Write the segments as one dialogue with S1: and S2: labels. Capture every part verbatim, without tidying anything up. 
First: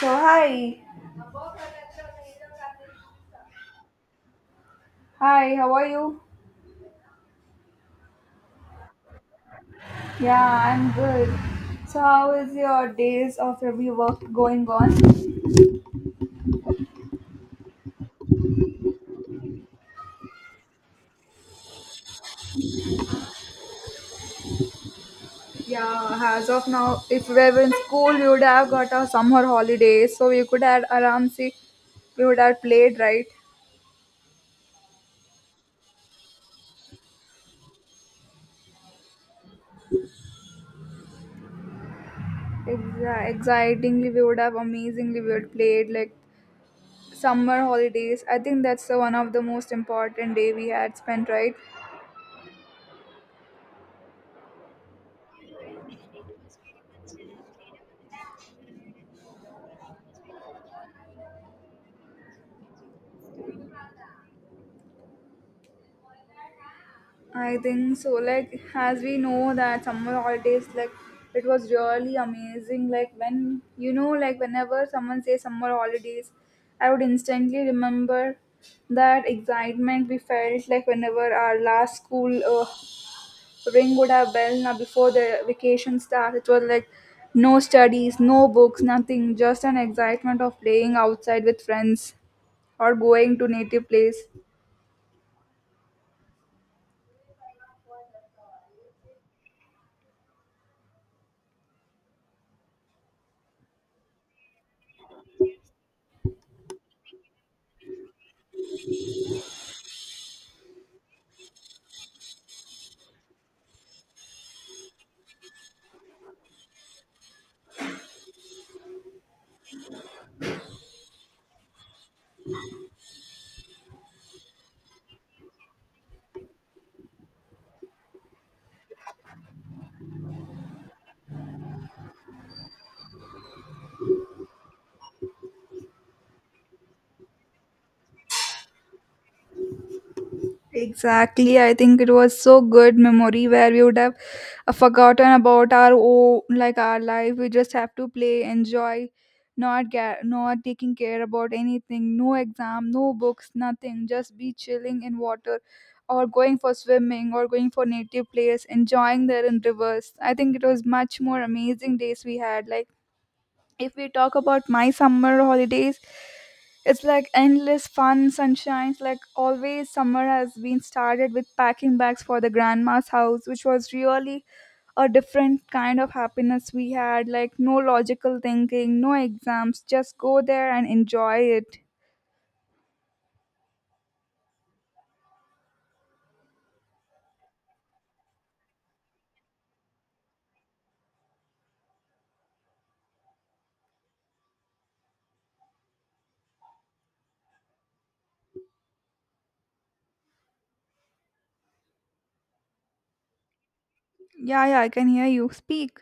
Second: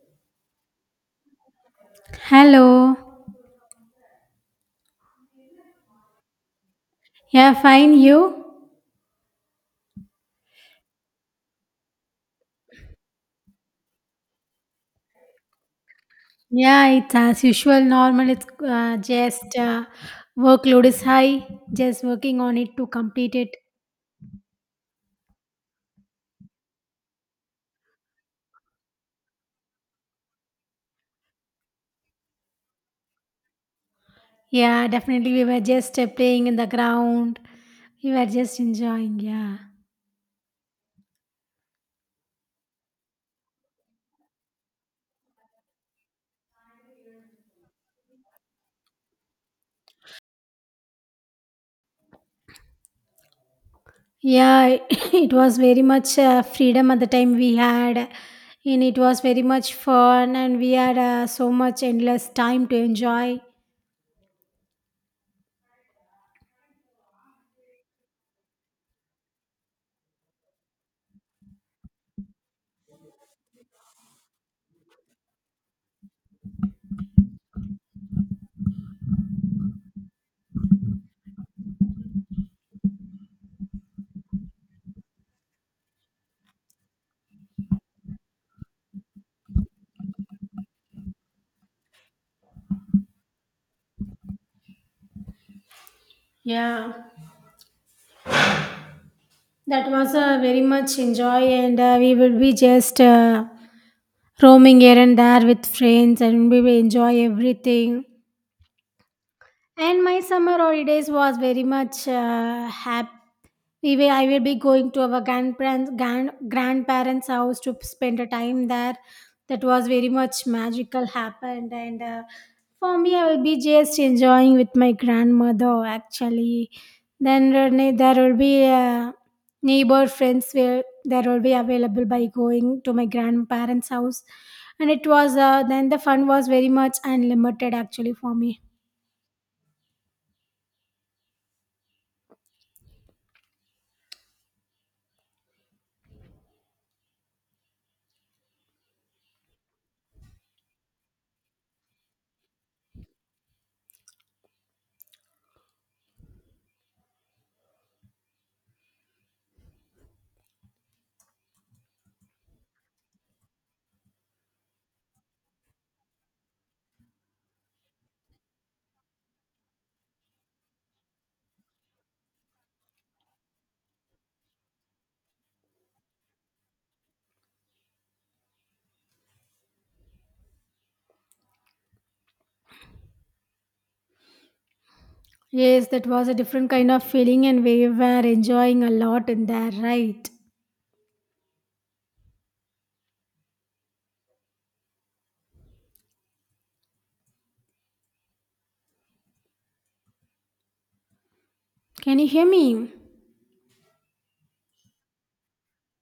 S1: So hi,
S2: Hello.
S1: hi, how are you?
S2: Yeah, fine. You?
S1: Yeah, I'm good. So how is your days of every work going on?
S2: Yeah, it's as usual, normal. It's uh, just uh, workload is high, just working on it to complete it.
S1: Yeah, as of now, if we were in school, we would have got our summer holidays, so we could have around see, we would have played, right?
S2: Yeah, definitely. We were just uh, playing in the ground, we were just enjoying. Yeah.
S1: Exa- Excitingly, we would have amazingly we would played like summer holidays. I think that's the one of the most important day we had spent, right?
S2: Yeah, it was very much uh, freedom at the time we had, and it was very much fun, and we had uh, so much endless time to enjoy.
S1: I think so. Like as we know that summer holidays, like it was really amazing. Like when you know, like whenever someone says summer holidays, I would instantly remember that excitement we felt like whenever our last school uh, ring would have bell now before the vacation starts. It was like no studies, no books, nothing. Just an excitement of playing outside with friends or going to native place.
S2: Yeah, that was uh, very much enjoy, and uh, we will be just. Uh, roaming here and there with friends and we will enjoy everything, and my summer holidays was very much uh, happy. We will, I will be going to our grandparents grand, grandparents house to spend a time there. That was very much magical happened, and uh, for me, I will be just enjoying with my grandmother actually. Then there ne- there will be uh, neighbor friends where there will be available by going to my grandparents' house, and it was uh, then the fun was very much unlimited actually for me.
S1: Exactly. I think it was so good memory where we would have uh, forgotten about our oh, like our life. We just have to play, enjoy, not get, not taking care about anything. No exam, no books, nothing. Just be chilling in water, or going for swimming, or going for native place, enjoying there in rivers. I think it was much more amazing days we had. Like if we talk about my summer holidays, it's like endless fun sunshine, like always summer has been started with packing bags for the grandma's house, which was really a different kind of happiness we had, like no logical thinking, no exams, just go there and enjoy it.
S2: Yes, that was a different kind of feeling, and we were enjoying a lot in there, right? Can you hear me?
S1: Yeah yeah I can hear you speak.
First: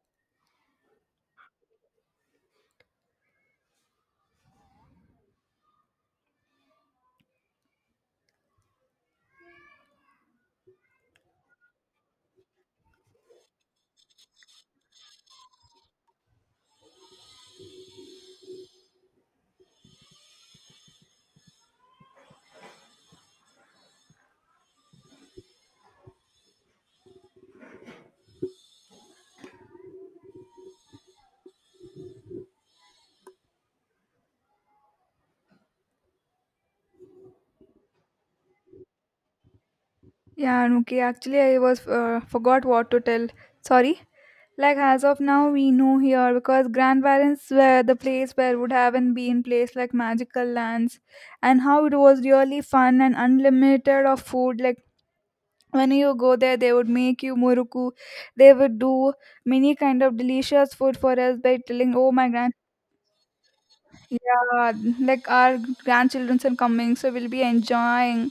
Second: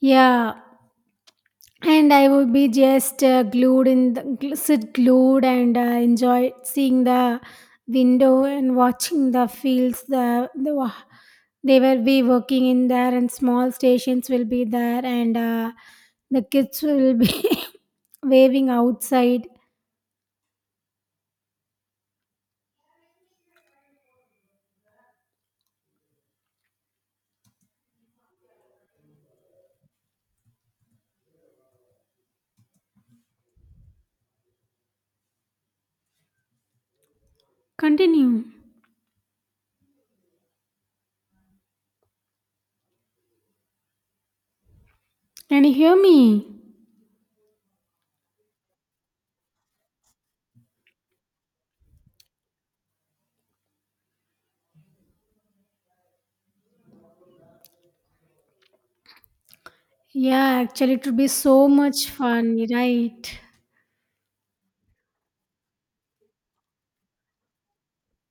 S2: Yeah, and I would be just uh, glued in the, gl- sit glued and uh, enjoy seeing the window and watching the fields, the, the wa- they will be working in there, and small stations will be there, and uh, the kids will be waving outside. Continue.
S1: Yeah, and okay, actually I was uh, forgot what to tell. Sorry. Like as of now, we
S2: Can you
S1: know
S2: hear
S1: here
S2: me?
S1: because grandparents were the place where would have not been placed like magical lands, and how it was really fun and unlimited of food. Like when you go there, they would make you muruku. They would do many kind of
S2: Yeah,
S1: delicious
S2: actually
S1: food
S2: it
S1: for
S2: would be
S1: us by
S2: so
S1: telling, "Oh
S2: much
S1: my grand,
S2: fun, right?
S1: yeah, like our grandchildren are coming, so we'll be enjoying."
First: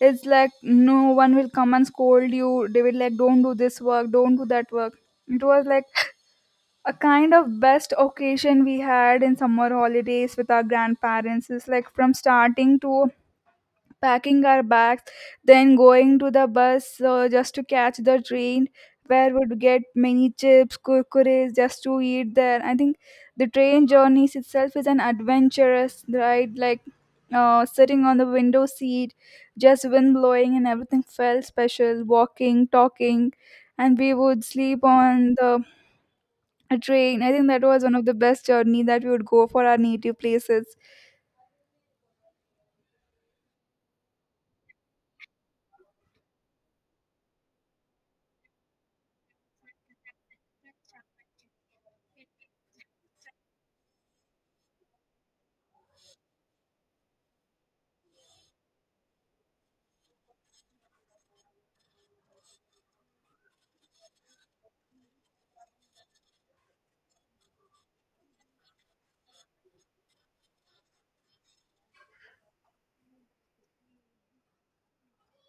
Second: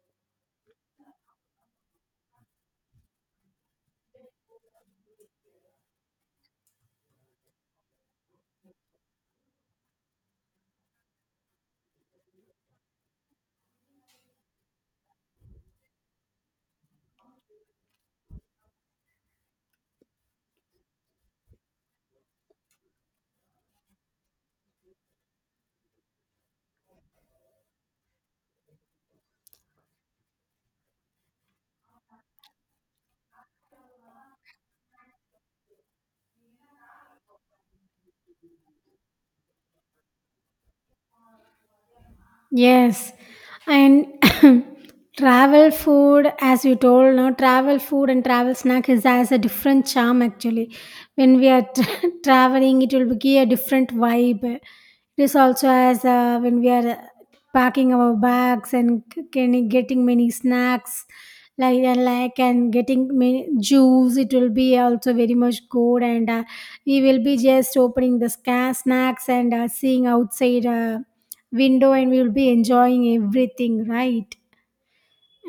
S1: It's like no one will come and scold you. They will like, "Don't do this work, don't do that work." It was like a kind of best occasion we had in summer holidays with our grandparents is like from starting to packing our bags, then going to the bus uh, just to catch the train where we'd get many chips kurkures just to eat there. I think the train journeys itself is an adventurous ride, like uh, sitting on the window seat, just wind blowing and everything felt special, walking, talking, and we would sleep on the a train. I think that was one of the best journey that we would go for our native places.
S2: Yes, and travel food, as you told, no travel food and travel snack is has a different charm actually. When we are tra- traveling, it will be a different vibe. This also has uh, when we are packing our bags and c- can getting many snacks like and like and getting many juice. It will be also very much good, and uh, we will be just opening the sca- snacks and uh, seeing outside. Uh, window, and we will be enjoying everything, right?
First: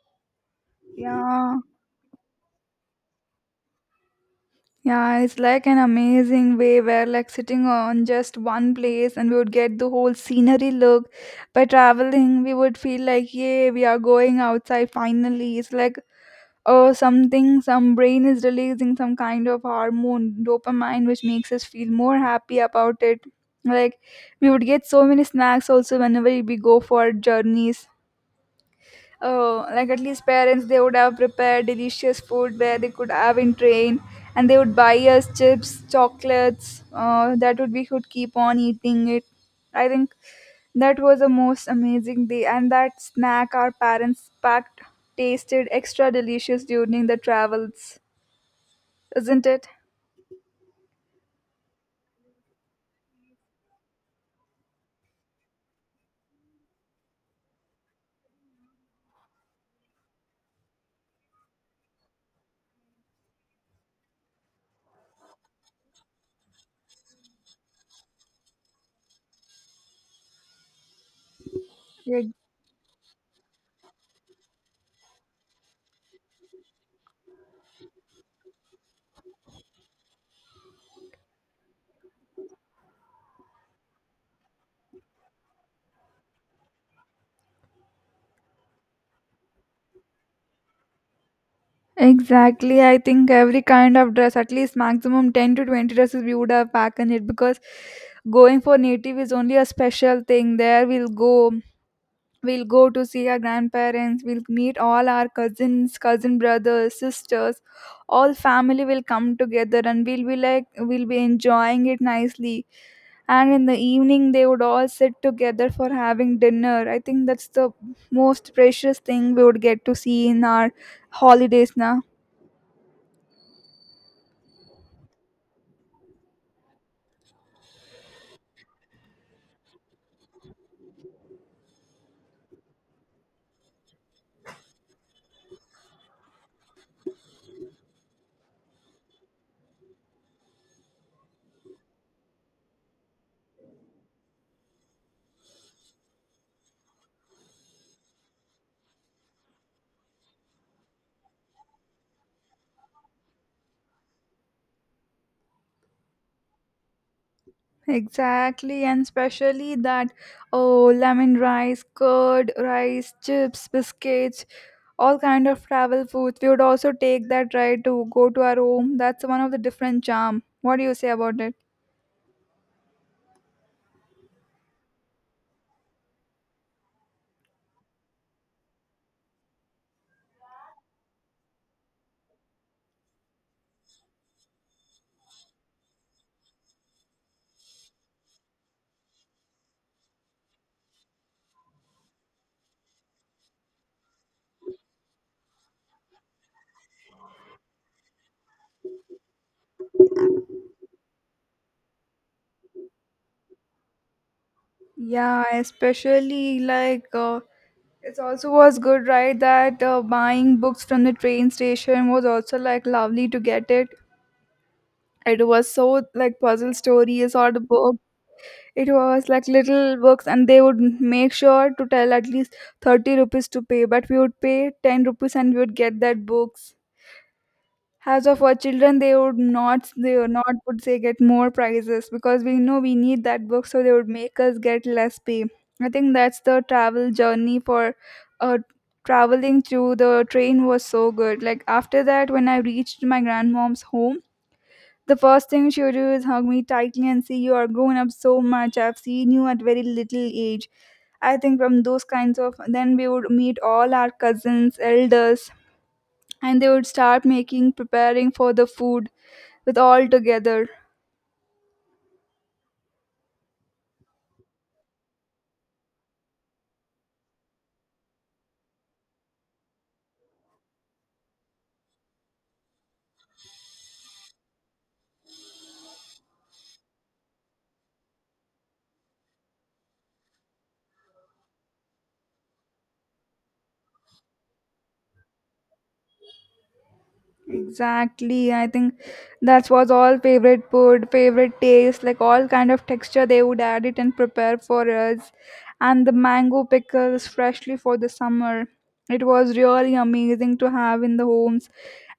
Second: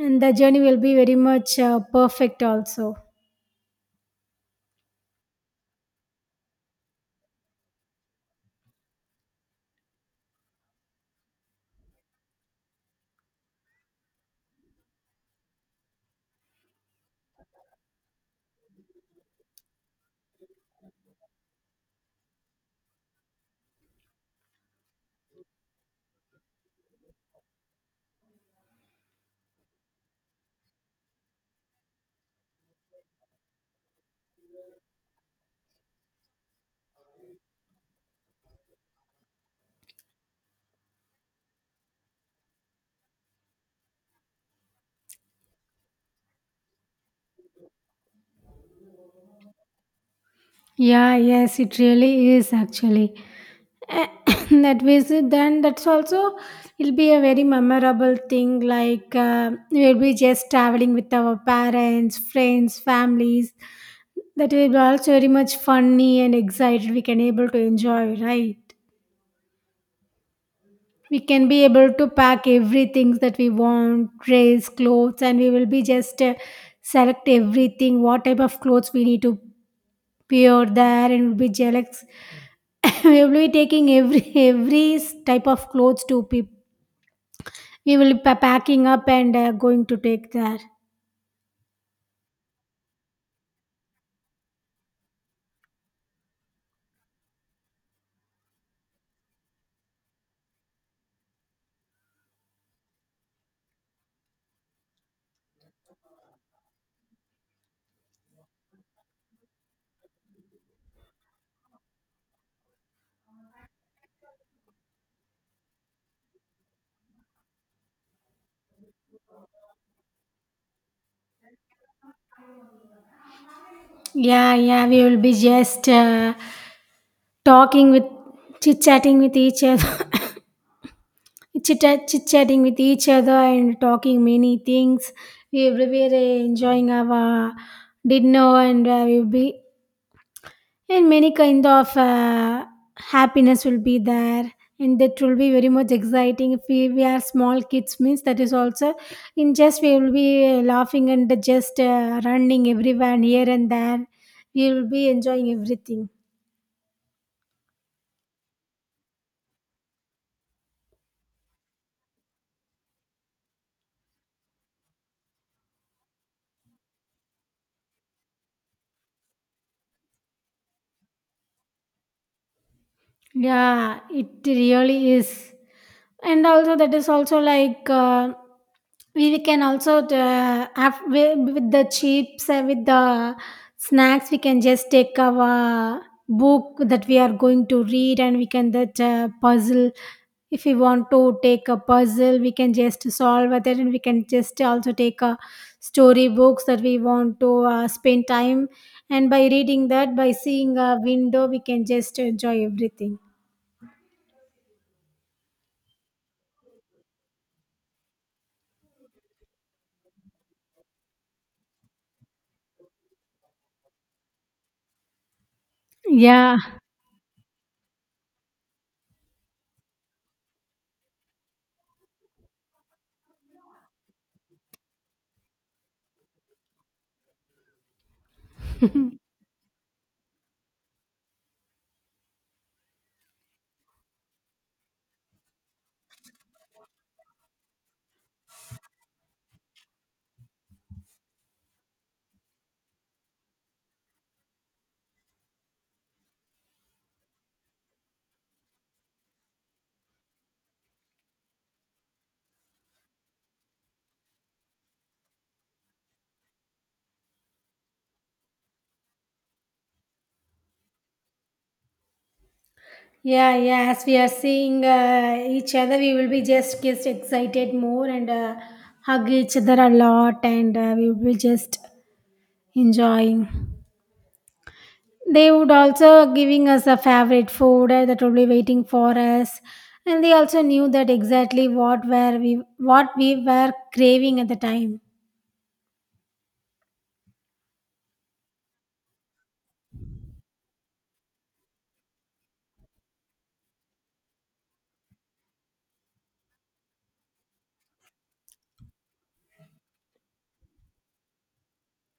S2: And the journey will be very
S1: Yeah.
S2: much uh, perfect also.
S1: Yeah, it's like an amazing way where like sitting on just one place and we would get the whole scenery look. By traveling, we would feel like, yeah, we are going outside finally. It's like oh, something, some brain is releasing some kind of hormone dopamine which makes us feel more happy about it. Like we would get so many snacks also whenever we go for journeys. Oh, like at least parents, they would have prepared delicious food where they could have in train, and they would buy us chips, chocolates. Uh, that would we could keep on eating it. I think that was the most amazing day, and that snack our parents packed tasted extra delicious during the travels, isn't it?
S2: Yeah, yes, it really is actually. A- that visit then, that's also it'll be a very memorable thing like uh, we'll be just traveling with our parents, friends, families. That will be also very much funny and excited we can able to enjoy, right? We can be able to
S1: Yeah.
S2: pack everything that we want, dress, clothes, and we will be just uh, select everything what type of clothes we need to wear there, and we'll be jealous. We will be taking every every type of clothes to people. We will be packing up and uh, going to take there.
S1: Exactly. I think every kind of dress, at least maximum ten to twenty dresses, we would have packed in it because going for native is only a special thing. There we'll go, we'll go to see our grandparents, we'll meet all our cousins, cousin brothers, sisters, all family will come together and we'll be like, we'll be enjoying it nicely. And in the evening they would all sit together for having dinner. I think that's the most precious thing we would get to see in our holidays, na.
S2: Yeah, yeah, we will be just uh, talking with chit chatting with each other. chit chit-chatting with each other and talking many things. We were enjoying our dinner, and uh, we'll be and many kind of uh, happiness will be there, and that will be very much exciting. If we, we are small kids means that is also in just we will be uh, laughing and just uh, running everywhere and here and there. We will be enjoying everything.
S1: Exactly, and especially that oh, lemon rice, curd rice, chips, biscuits, all kind of travel foods. We would also take that right to go to our home. That's one of the different charm. What do you say about it?
S2: Yeah, it really is. And also, that is also like uh, we, we can also uh, have wi- with the chips, uh, with the snacks, we can just take our book that we are going to read, and we can that uh, puzzle. If we want to take a puzzle, we can just solve it, and we can just also take a story books that we want to uh, spend time. And by reading that, by seeing a window, we can just enjoy everything.
S1: Yeah, especially like uh, it also was good, right? That uh, buying books from the train station was also like lovely to get it. It was so like
S2: Yeah.
S1: puzzle stories or the book. It was like little works, and they would make sure to tell at least thirty rupees to pay, but we would pay ten rupees and we would get that books. As of our children, they would not, they would not would say get more prizes because we know we need that book, so they would make us get less pay. I think that's the travel journey for uh, traveling through the train was so good. Like after that, when I reached my grandmom's home, the first thing she would do is hug me tightly and say, "You are grown up so much. I've seen you at very little age." I think from those kinds of, then we would meet all our cousins, elders, and they would start making preparing for the food with all together.
S2: Yeah, yeah. As we are seeing uh, each other, we will be just just excited more, and uh, hug each other a lot, and uh, we will be just enjoying. They would also giving us a favorite food uh, that will be waiting for us, and they also knew that exactly what were we what we were craving at the time.
S1: Exactly. I think that was all favorite food, favorite taste, like all kind of texture they would add it and prepare for us. And the mango pickles freshly for the summer. It was really amazing to have in the homes.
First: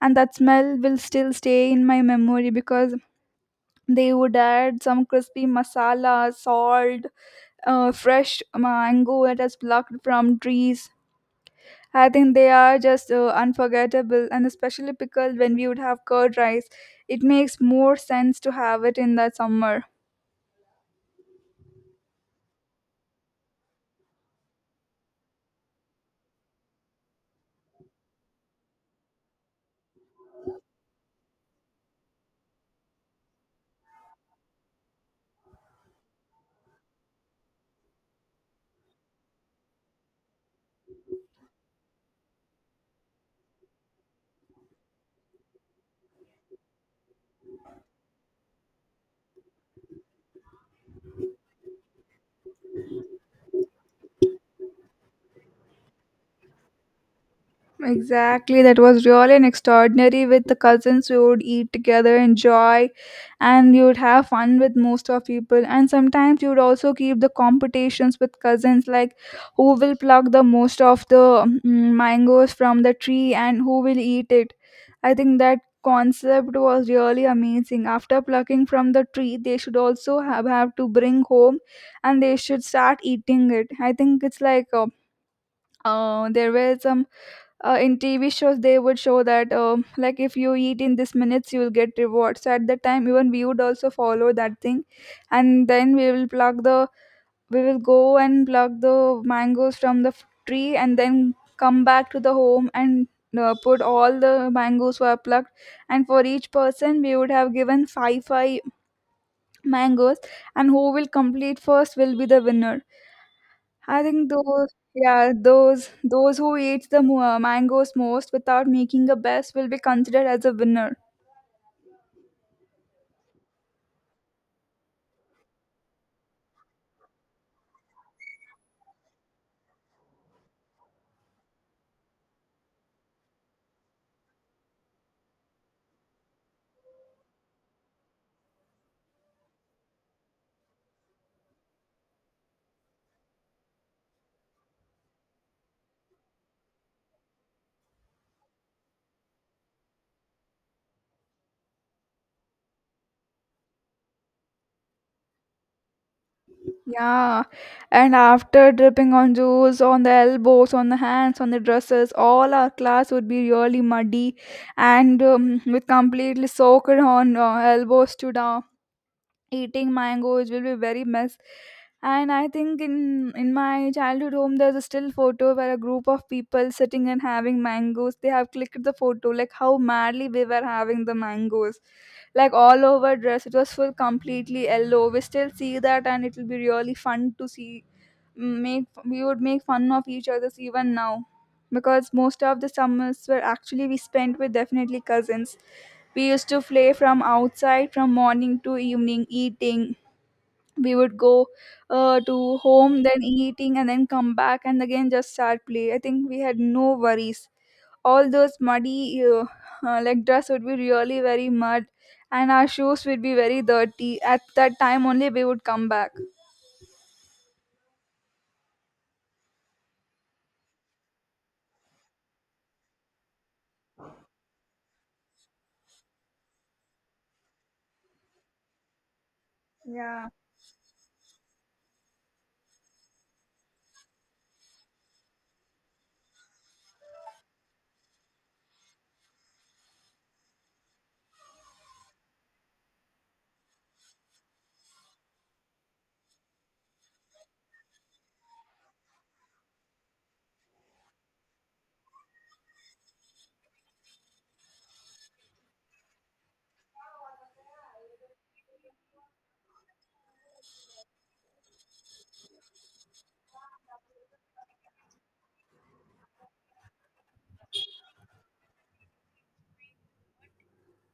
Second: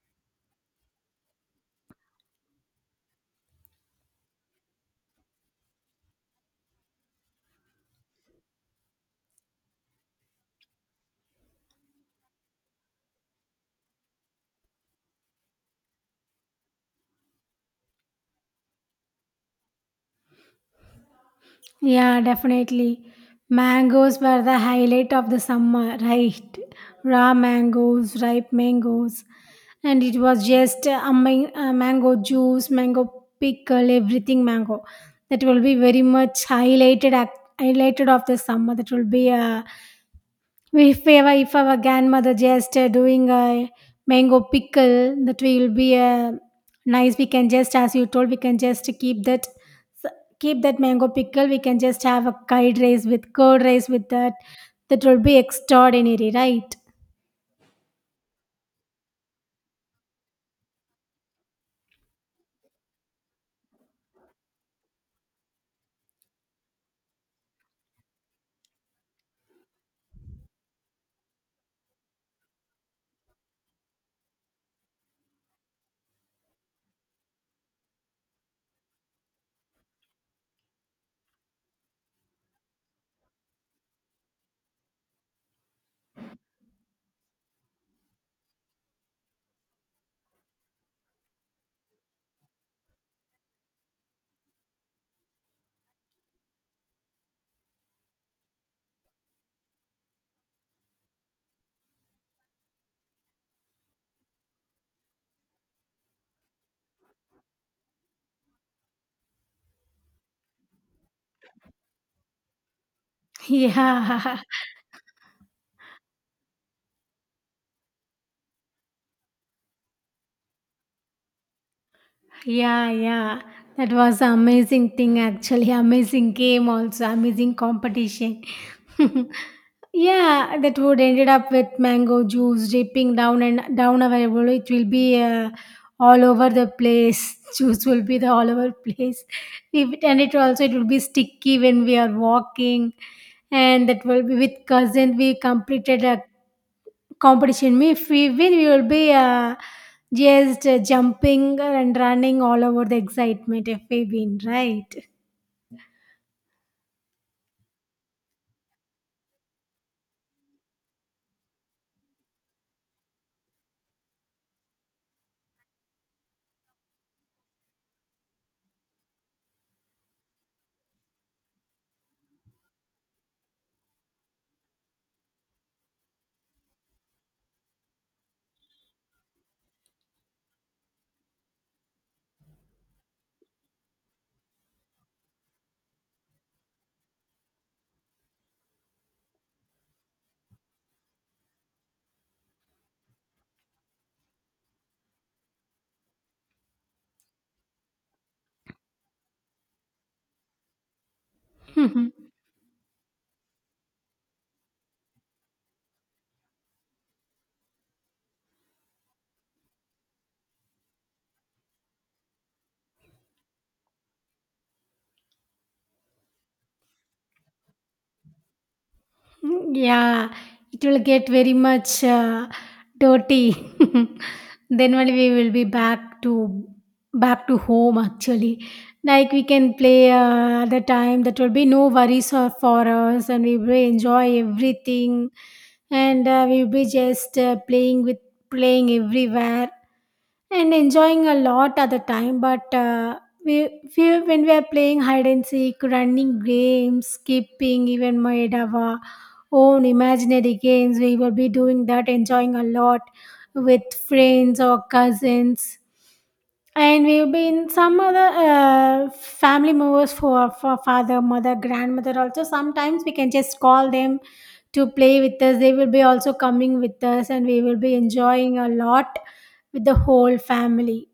S1: And that smell will still stay in my memory because they would add some crispy masala, salt, uh, fresh mango that is plucked from trees. I think they are just uh, unforgettable, and especially pickled when we would have curd rice. It makes more sense to have it in the summer.
S2: Yeah, definitely. Mangoes were the highlight of the summer, right? Raw mangoes, ripe mangoes. And it was just a man- a mango juice, mango pickle, everything mango. That will be very much highlighted, ac- highlighted of the summer. That will be a if ever, if our grandmother just uh, doing a mango pickle, that will be uh, nice. We can just, as you told, we can just keep that s- keep that mango pickle. We can just have a curd rice with curd rice with that. That will be extraordinary, right?
S1: Exactly, that was really an extraordinary. With the cousins, we would eat together, enjoy, and you would have fun with most of people. And sometimes you would also keep the competitions with cousins, like who will pluck the most of the mm, mangoes from the tree and who will eat it. I think that concept was really amazing. After plucking from the tree, they should also have, have to bring home, and they should start eating it. I think it's like. Uh, uh, there were some uh, in tv shows they would show that um, like if you eat in this minutes you will get rewards. So at that time even we would also follow that thing, and then we will pluck the we will go and pluck the mangoes from the f- tree, and then come back to the home and uh, put all the mangoes were plucked, and for each person we would have given five five mangoes, and who will complete first will be the winner. I think
S2: Yeah.
S1: those, yeah, those those who eat the mo- uh, mangoes most without making a best will be considered as a winner.
S2: Yeah, yeah. That was an amazing thing, actually. Amazing game, also. Amazing competition. Yeah, that would ended up with mango juice dripping down and down our bowl. It will be uh, all over the place. Juice will be the all over place. If it- and it also it will be sticky when we are walking. And that will be with cousin. We completed a competition. If we win, we will be uh, just uh, jumping and running all over the excitement if we win, right?
S1: Yeah, and after dripping on juice on the elbows, on the hands, on the dresses, all our class would be really muddy and um, with completely soaked on uh, elbows to down. Eating mangoes will be very mess, and I think in in my childhood home there's a still photo where a group of people sitting and having mangoes, they have clicked the photo like how madly we were having the mangoes, like all over dress it was full completely yellow. We still see that and it will be really fun to see. Mm, make we would make fun of each other's even now, because most of the summers were actually we spent with definitely cousins. We used to play from outside from morning to evening, eating. We would go uh, to home, then eating, and then come back and again just start play. I think we had no worries. All those muddy uh, uh, like dress would be really very mud, and our shoes would be very dirty. At that time only we would come back.
S2: Mhm. Yeah, it will get very much uh, dirty. Then only we will be back to back to home actually. Like we can play
S1: Yeah,
S2: uh, the time that will be no worries or for us, and we will enjoy everything, and uh, we will be just uh, playing with playing everywhere and enjoying a lot at the time, but uh, we, we when we are playing hide and seek, running games, skipping, even made our own imaginary games, we will be doing that enjoying a lot with friends or cousins. And we've been some other uh, family members for, for father, mother, grandmother also. Sometimes we can just call them to play with us, they will be also coming with us, and we will be enjoying a lot with the whole family.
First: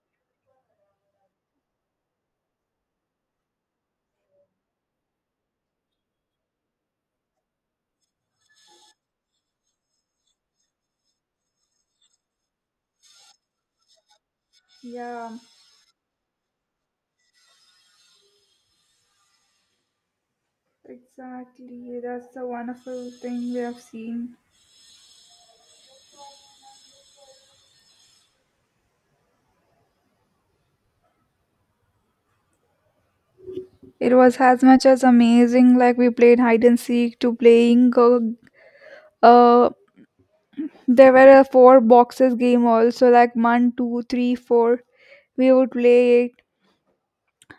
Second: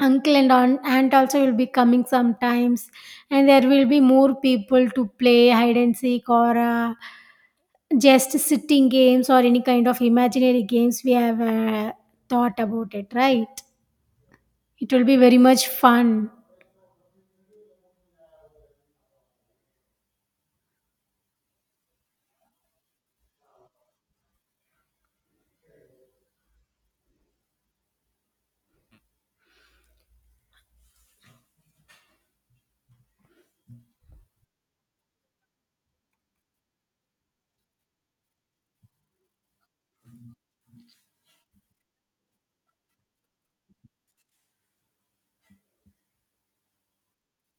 S2: Uncle and aunt aunt also will be coming sometimes, and there will be more people to play hide and seek or uh, just sitting games or any kind of imaginary games we have uh, thought about it, right? It will be
S1: yeah,
S2: very much fun.
S1: exactly. That's the wonderful thing we have seen. It was as much as amazing. Like we played hide and seek to playing uh, uh there were a four boxes game also, like one, two, three, four. We would play it,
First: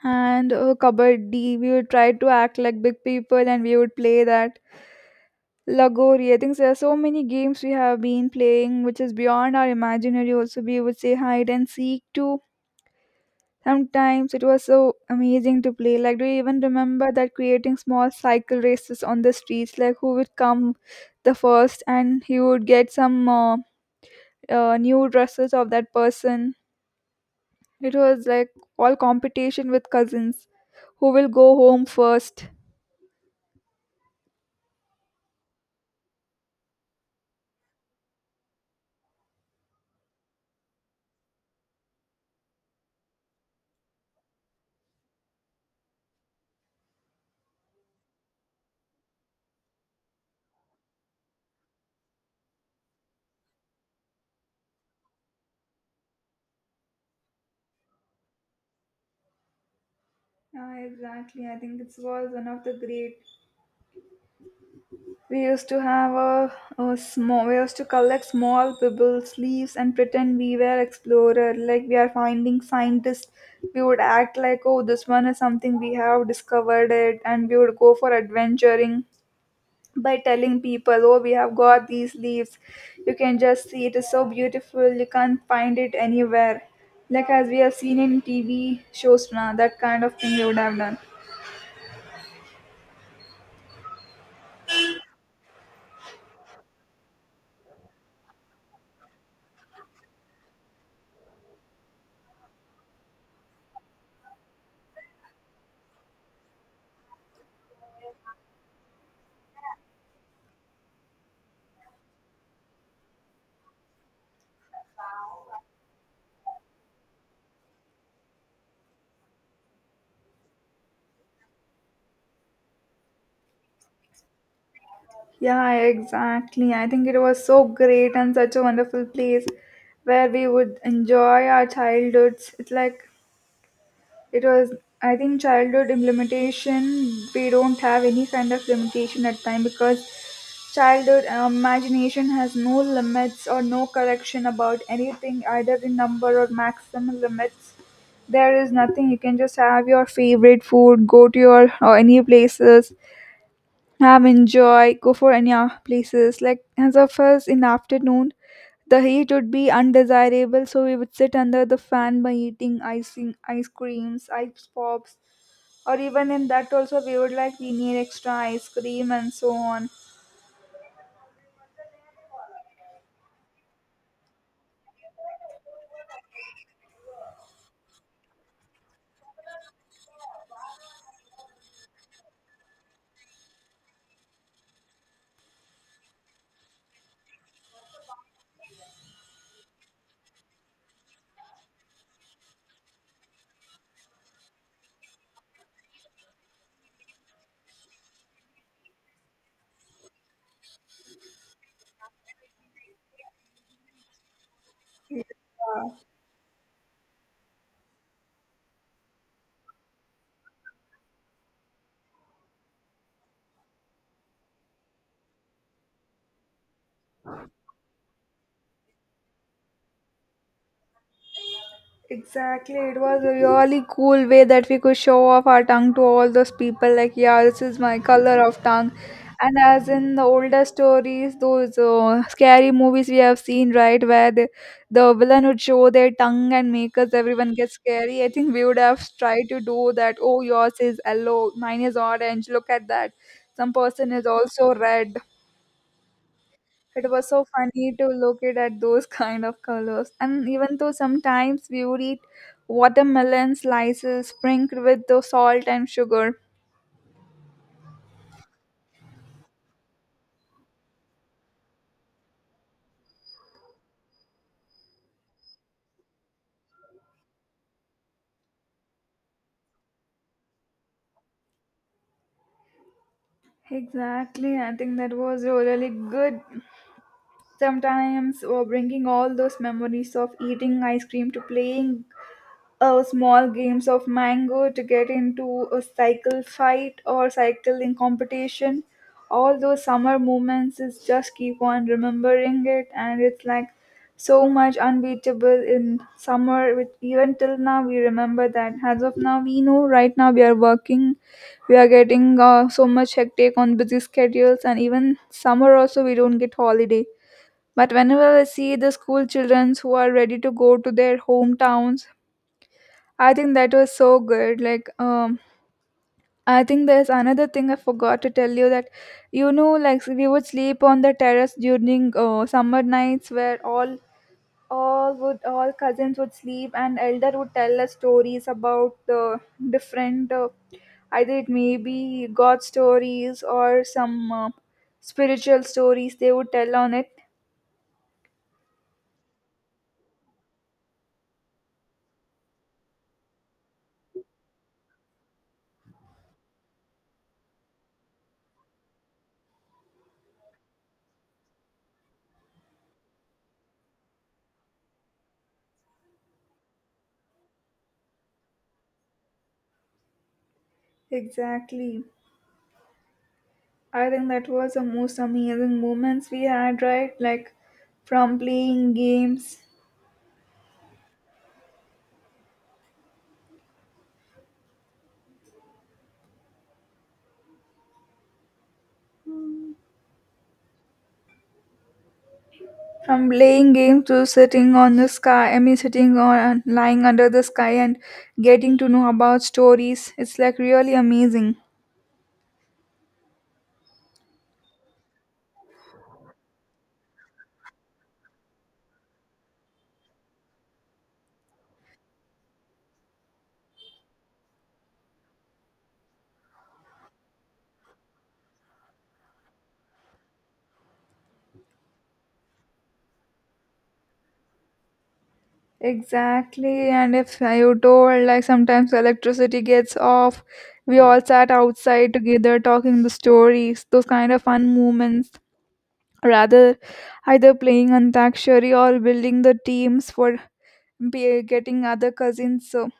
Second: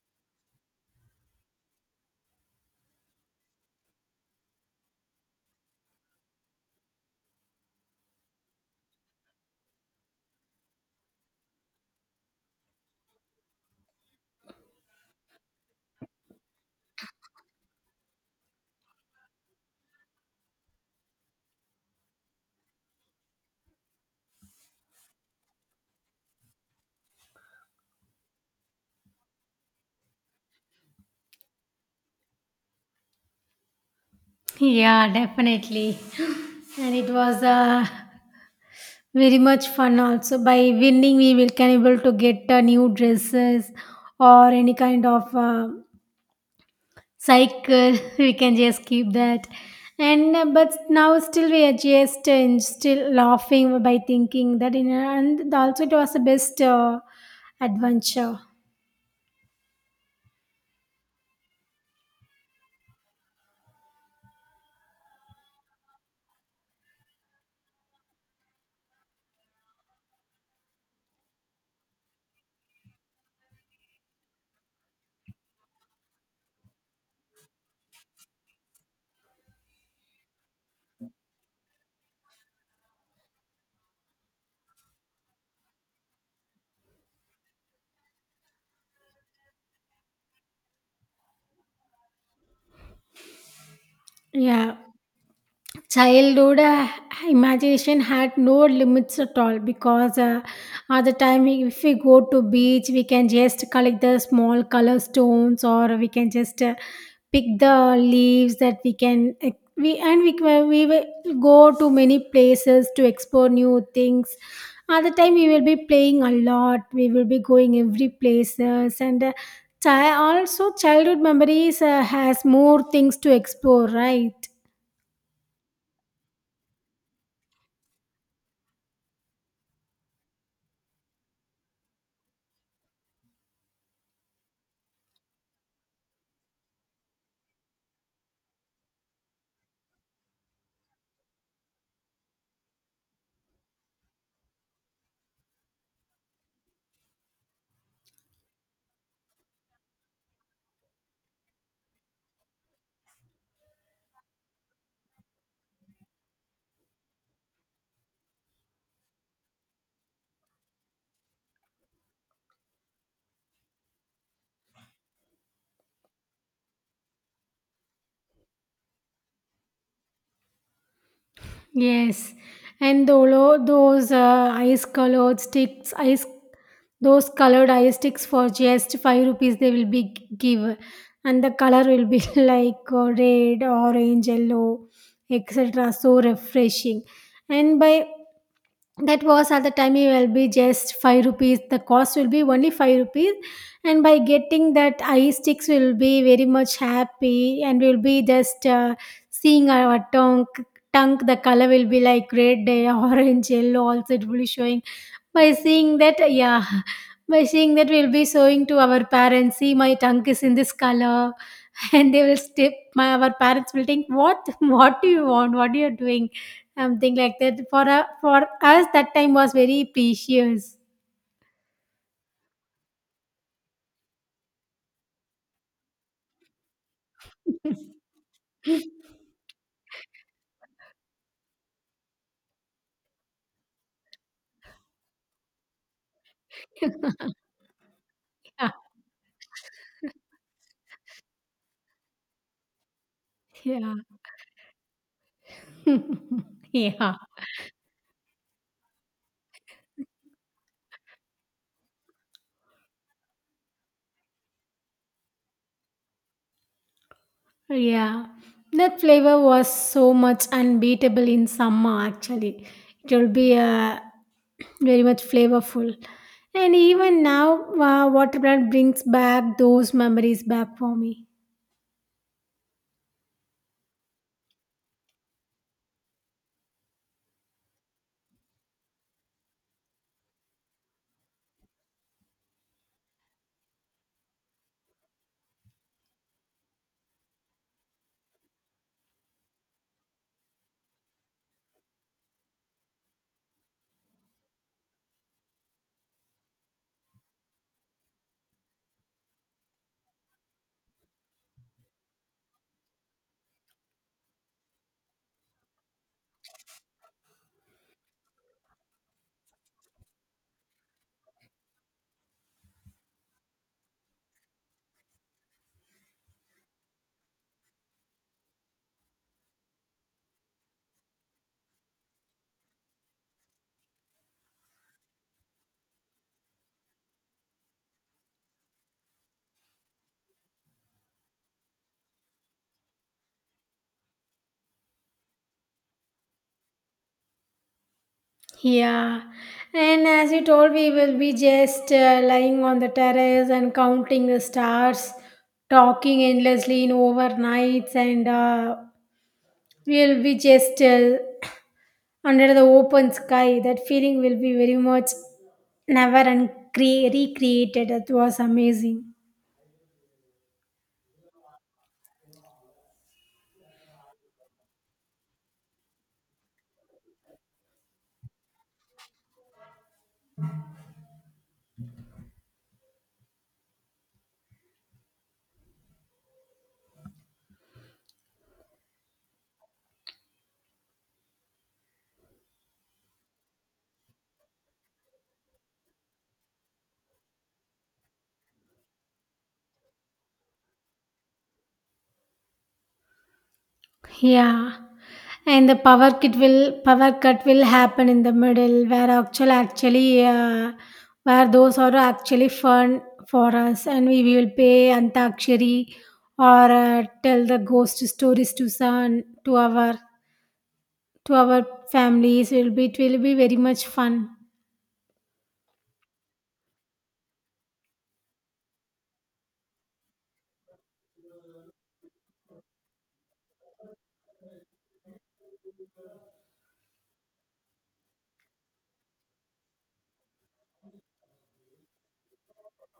S1: and uh, kabaddi. We would try to act like big people, and we would play that lagori. I think there are so many games we have been playing, which is beyond our imaginary. Also, we would say hide and seek too. Sometimes it was so amazing to play. Like, do you even remember that creating small cycle races on the streets? Like, who would come the first, and he would get some uh, uh, new dresses of that person. It was like all competition with cousins who will go home first.
S2: Yeah, definitely. And it was uh, very much fun also. By winning, we will can able to get uh, new dresses or any kind of uh, cycle. We can just keep that, and uh, but now still we are just uh, still laughing by thinking that in, and also it was the best uh, adventure.
S1: Yeah, exactly. I think it was one of the great. We used to have a, a small. We used to collect small pebbles, leaves, and pretend we were explorer. Like we are finding scientists. We would act like, oh, this one is something we have discovered it, and we would go for adventuring, by telling people, oh, we have got these leaves. You can just see it is so beautiful. You can't find it anywhere. Like as we have seen in T V shows now, that kind of thing they would have done.
S2: Yeah, childhood uh, imagination had no limits at all, because uh, at the time if we go to beach we can just collect the small color stones, or we can just uh, pick the leaves that we can uh, we and we, can- we will go to many places to explore new things. At the time we will be playing a lot, we will be going every places, and uh, chi- also childhood memories uh, has more things to explore, right?
S1: Yeah, exactly. I think it was so great and such a wonderful place where we would enjoy our childhoods. It's like it was I think childhood implementation we don't have any kind of limitation at time because childhood imagination has no limits or no correction about anything, either in number or maximum limits. There is nothing. You can just have your favorite food, go to your or any places, have enjoy, go for any uh, places. Like as of us in afternoon, the heat would be undesirable, so we would sit under the fan by eating icing, ice creams, ice pops, or even in that also we would like we need extra ice cream and so on.
S2: Yes, and tholo- those uh, ice colored sticks, ice those colored ice sticks for just five rupees they will be g- give, and the color will be like uh, red, orange, yellow, et cetera. So refreshing, and by that was at the time it will be just five rupees, the cost will be only five rupees. And by getting that eye sticks we will be very much happy, and we'll be just uh, seeing our tongue tongue the color will be like red, eh, orange, yellow also it will be showing.
S1: Yeah.
S2: By seeing that, yeah, by seeing that we'll be showing to our parents, "See, my tongue is in this color," and they will step my our parents will think, "What what do you want? What you are doing?" Something like that. For a for us, that time was very precious.
S1: Exactly, it was a really cool way that we could show off our tongue to all those people. Like, yeah, this is my color of tongue. And as in the older stories, those uh, scary movies we have seen, right, where the, the villain would show their tongue and make us everyone get scary. I think we
S2: Yeah.
S1: would have tried to do that. Oh, yours is yellow, mine is orange. Look at that. Some
S2: Yeah.
S1: person is also red. It
S2: Yeah.
S1: was so funny to look it at those kind of colors. And even though sometimes we would eat watermelon slices sprinkled with the salt and sugar.
S2: Yeah, that flavor was so much unbeatable in summer actually. It will be uh, very much flavorful. And even now, uh, watermelon brings back those memories back for me.
S1: Exactly, I think that was really good. Sometimes or bringing all those memories of eating ice cream to playing uh, small games of mango to get into a cycle fight or cycling competition. All those summer moments is just keep on remembering it, and it's like so much unbeatable in summer. With even till now, we remember that. As of now, we know right now we are working, we are getting uh, so much hectic on busy schedules, and even summer also we don't get holiday. But whenever I see the school children who are ready to go to their hometowns, I think that was so good. Like, um, I think there's another thing I forgot to tell you that, you know, like we would sleep on the terrace during uh, summer nights where all all would all cousins would sleep and elder would tell us stories about the different uh, either it may be god stories or some uh, spiritual stories they would tell on it.
S2: Yeah, and as you told, we will be just uh, lying on the terrace and counting the stars, talking endlessly in overnights, and uh, we'll be just uh, under the open sky, that feeling will be very much never and cre- recreated. It was amazing.
S1: Exactly, I think that was the most amazing moments we had, right? Like from playing games From playing games to sitting on the sky, I mean, sitting on lying under the sky and getting to know about stories. It's like really amazing.
S2: Yeah, and the power kit will power cut will happen in the middle, where actual actually uh, where those are actually fun for us, and we will pay antakshari or uh, tell the ghost stories to son to our to our families. It will be it will be very much fun.
S1: Exactly, and if you told like sometimes electricity gets off, we all sat outside together talking the stories, those kind of fun moments. Rather, either playing Antakshari or building the teams for be- getting other cousins. So,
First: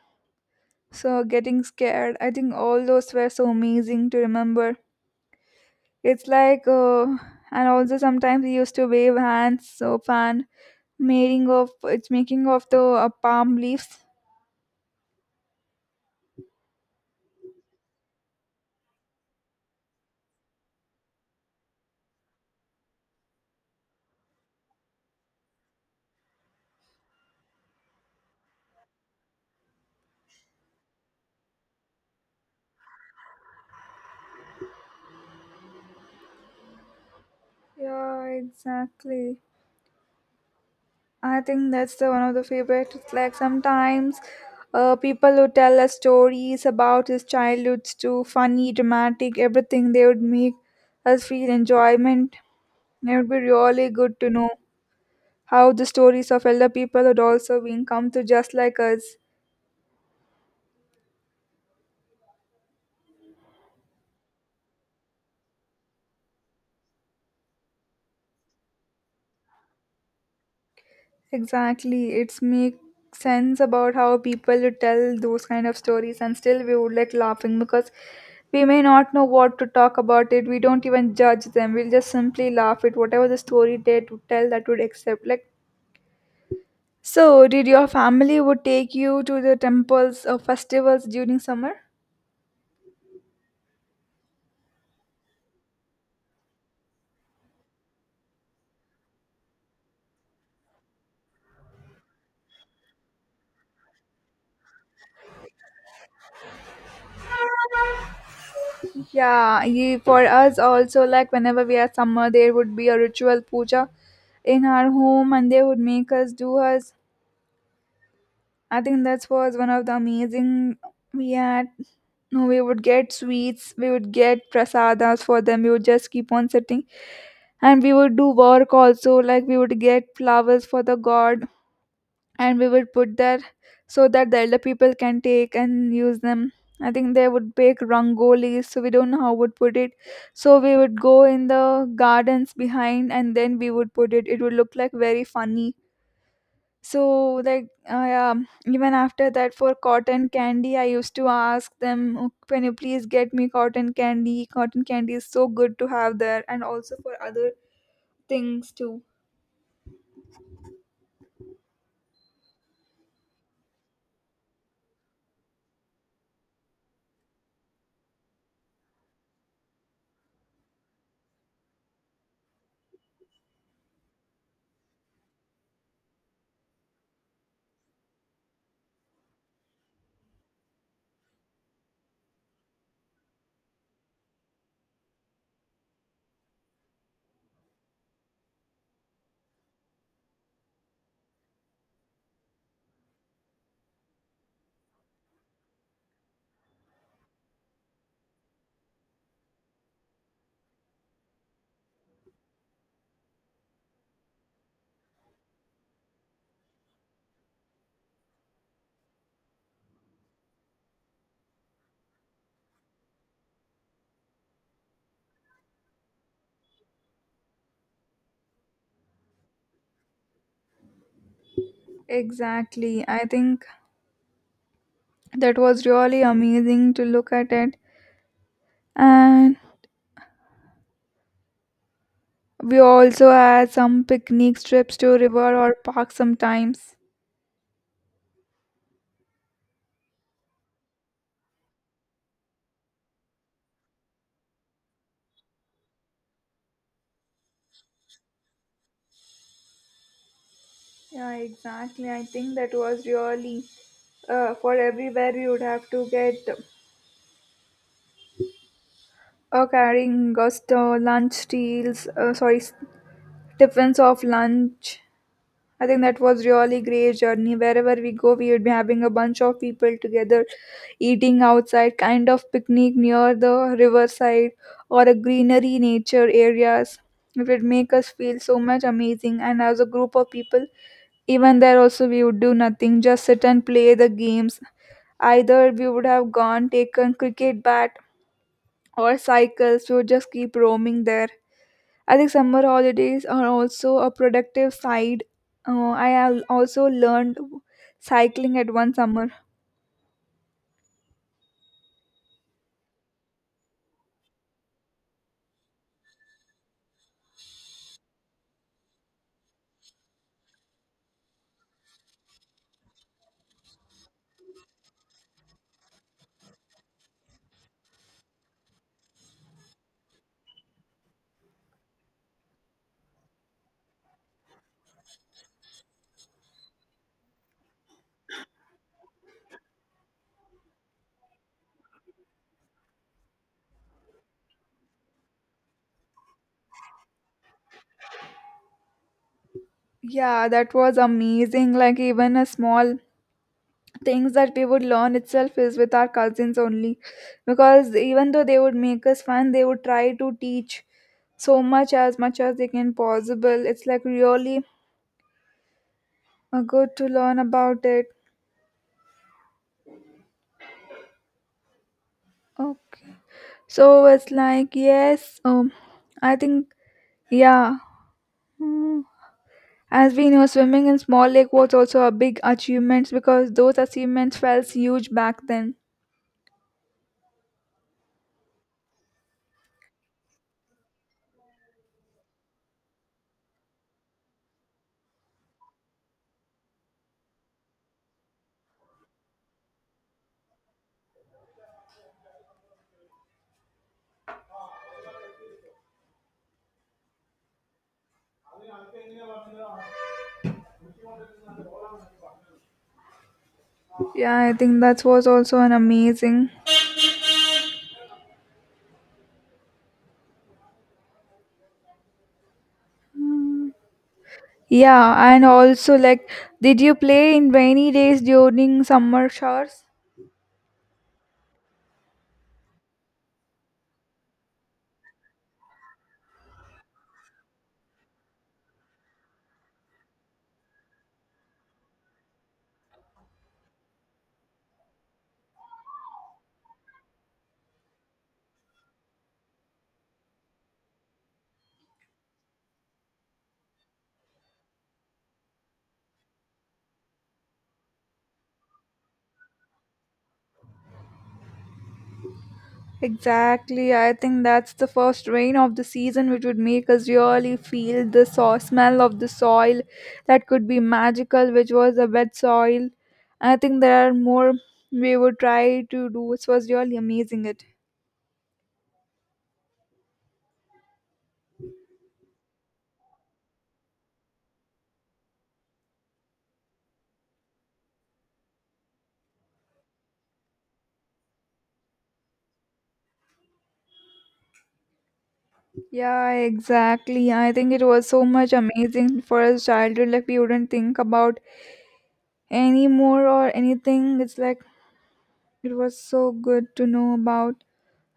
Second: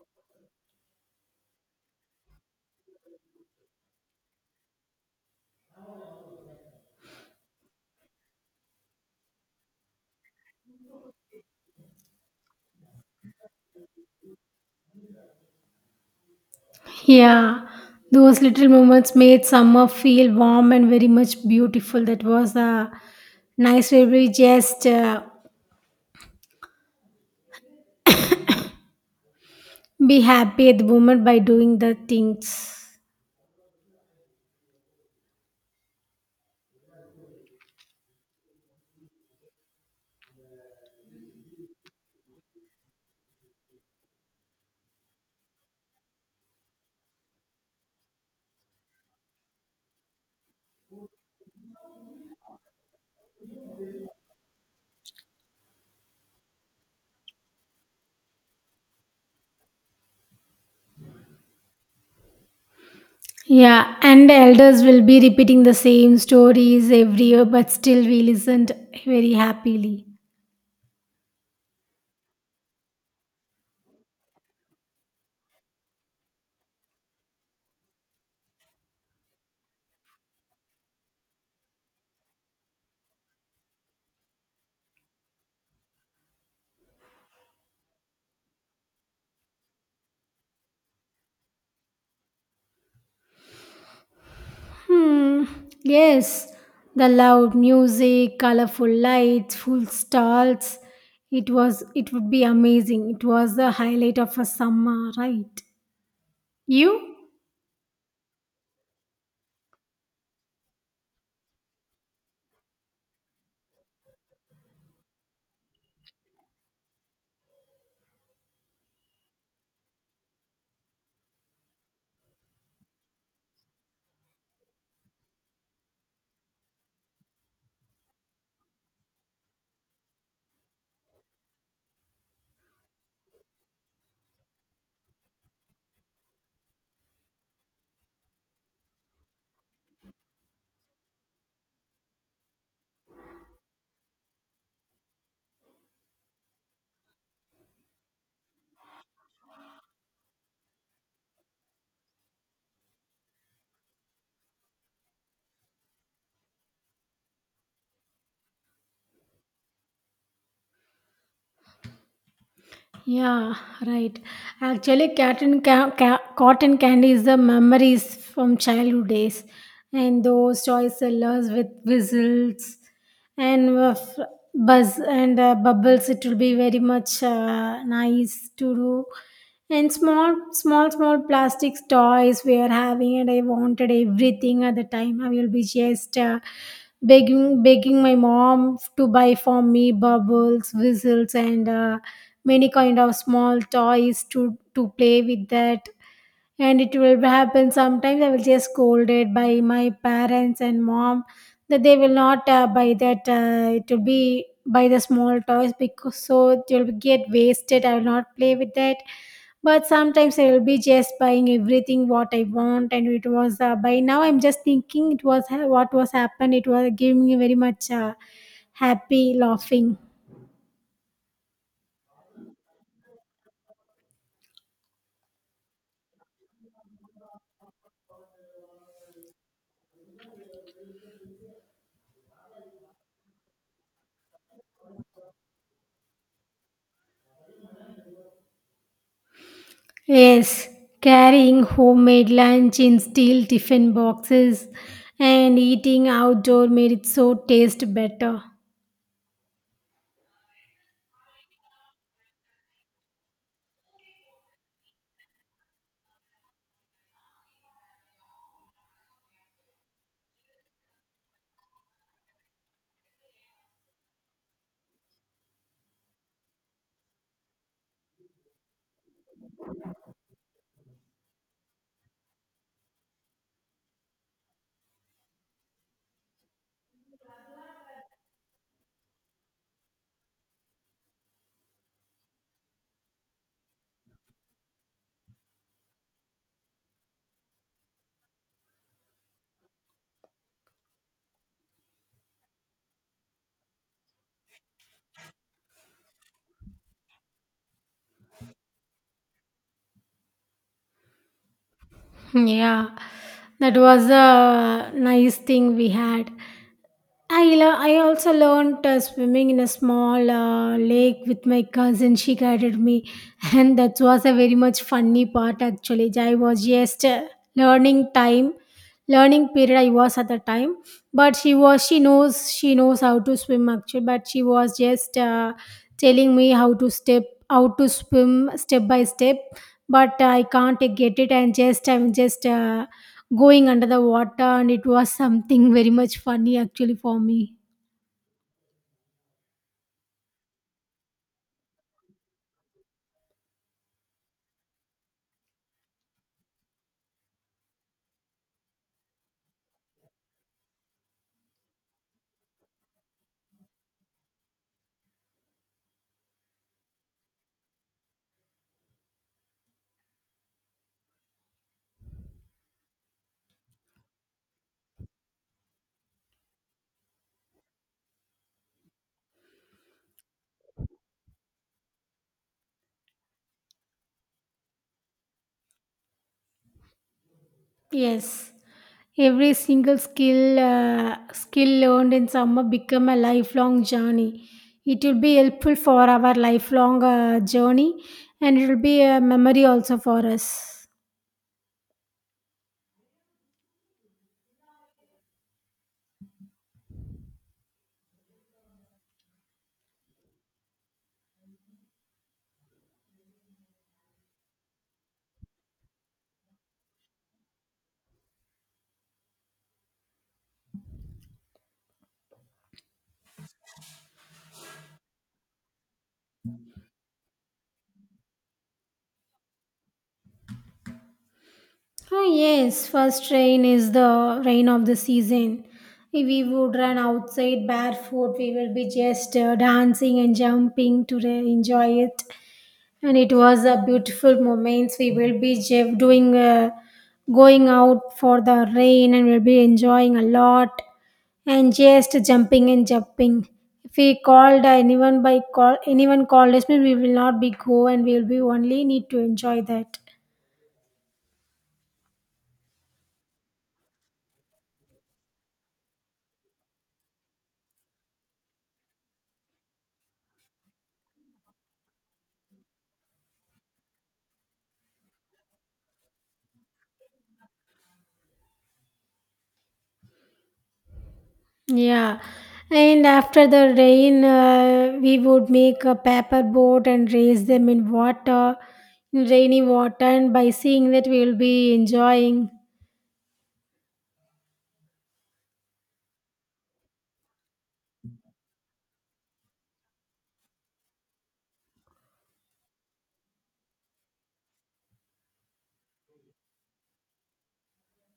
S1: so getting scared. I think all those were so amazing to remember. It's like, uh, and also sometimes we used to wave hands, soap, and making of it's making of the uh, palm leaves.
S2: Yeah, those little moments made summer feel warm and very much beautiful. That was a nice way we just uh, be happy at the moment by doing the things.
S1: Yeah, exactly. I think that's the one of the favorite. It's like sometimes uh, people would tell us stories about his childhoods too, funny, dramatic, everything. They would make us feel enjoyment. It would be really good to know how the stories of elder people had also been come to just like us.
S2: Yeah, and the elders will be repeating the same stories every year, but still we listened very happily.
S1: Exactly. It's make sense about how people tell those kind of stories and still we would like laughing because we may not know what to talk about it. We don't even judge them. We'll just simply laugh at whatever the story they to tell that would accept. Like, so did your family would take you to the temples or festivals during summer?
S2: Hmm. Yes, the loud music, colorful lights, full stalls. It was. It would be amazing. It was the highlight of a summer, right? You?
S1: Yeah, ye- for us also like whenever we are summer there would be a ritual puja in our home and they would make us do us. I think that was one of the amazing we had. No, we would get sweets, we would get prasadas for them. We would just keep on sitting, and we would do work also. Like we would get flowers for the god, and we would put there so that the elder people can take and use them. I think they would bake rangolis, so we don't know how would put it. So we would go in the gardens behind, and then we would put it. It would look like very funny so, like, uh, yeah, even after that, for cotton candy, I used to ask them, "Oh, can you please get me cotton candy? Cotton candy is so good to have there, and also for other things too."
S2: Yeah, right. Actually, cotton, ca- ca- cotton candy is the memories from childhood days, and those toy sellers with whistles. And uh, f- buzz and uh, bubbles it will be very much uh, nice to do, and small small small plastic toys we are having, and I wanted everything. At the time I will be just uh, begging begging my mom to buy for me bubbles, whistles, and uh, many kind of small toys to to play with that. And it will happen sometimes I will just scolded by my parents and mom that they will not uh, buy that. Uh, it will be buy the small toys because so it will get wasted, I will not play with that. But sometimes I will be just buying everything what I want, and it was uh, by now I'm just thinking it was what was happened. It was giving me very much uh, happy laughing.
S1: Exactly. I think that was really amazing to look at it. And we also had some picnic trips to river or park sometimes.
S2: Yes, carrying homemade lunch in steel tiffin boxes and eating outdoor made it so taste better.
S1: Yeah, exactly. I think that was really uh, for everywhere we would have to get uh, carrying gust uh, lunch deals. Uh, sorry, s- tiffins of lunch. I think that was really great journey wherever we go, we would be having a bunch of people together eating outside kind of picnic near the riverside or a greenery nature areas. It would make us feel so much amazing and as a group of people even there also we would do nothing, just sit and play the games. Either we would have gone taken cricket bat or cycles, we would just keep roaming there. I think summer holidays are also a productive side. Uh, I have also learned cycling at one summer.
S2: Yeah, that was a nice thing we had. I lo- I also learned uh, swimming in a small uh, lake with my cousin. She guided me, and that was a very much funny part actually. I was just uh, learning time, learning period. I was at the time, but she was she knows she knows how to swim actually. But she was just uh, telling me how to step, how to swim step by step. But uh, I can't uh, get it, and just I'm just uh, going under the water, and it was something very much funny actually for me.
S1: Yeah, that was amazing. Like even a small things that we would learn itself is with our cousins only, because even though they would make us fun, they would try to teach so much as much as they can possible. It's like really uh, good to learn about it. Okay, so it's like yes. Um, I think yeah. Hmm. As we know, swimming in small lake was also a big achievement because those achievements felt huge back then.
S2: Yes, every single skill uh, skill learned in summer become a lifelong journey. It will be helpful for our lifelong uh, journey, and it will be a memory also for us.
S1: Yeah, I think that was also an amazing. Yeah, and also like, did you play in rainy days during summer showers?
S2: Oh yes, first rain is the rain of the season. If we would run outside barefoot, we will be just uh, dancing and jumping to re- enjoy it. And it was a beautiful moments. We will be j- doing, uh, going out for the rain, and we'll be enjoying a lot and just jumping and jumping. If we called anyone by call, anyone called us, we will not be go, and we will be only need to enjoy that.
S1: Exactly, I think that's the first rain of the season, which would make us really feel the so- smell of the soil that could be magical, which was the wet soil. I think there are more we would try to do. It was really amazing. It.
S2: Yeah, and after the rain, uh, we would make a paper boat and raise them in water, in rainy water, and by seeing that, we will be enjoying.
S1: Yeah, exactly. I think it was so much amazing for us childhood. Like we wouldn't think about anymore or anything. It's like it was so good to know about.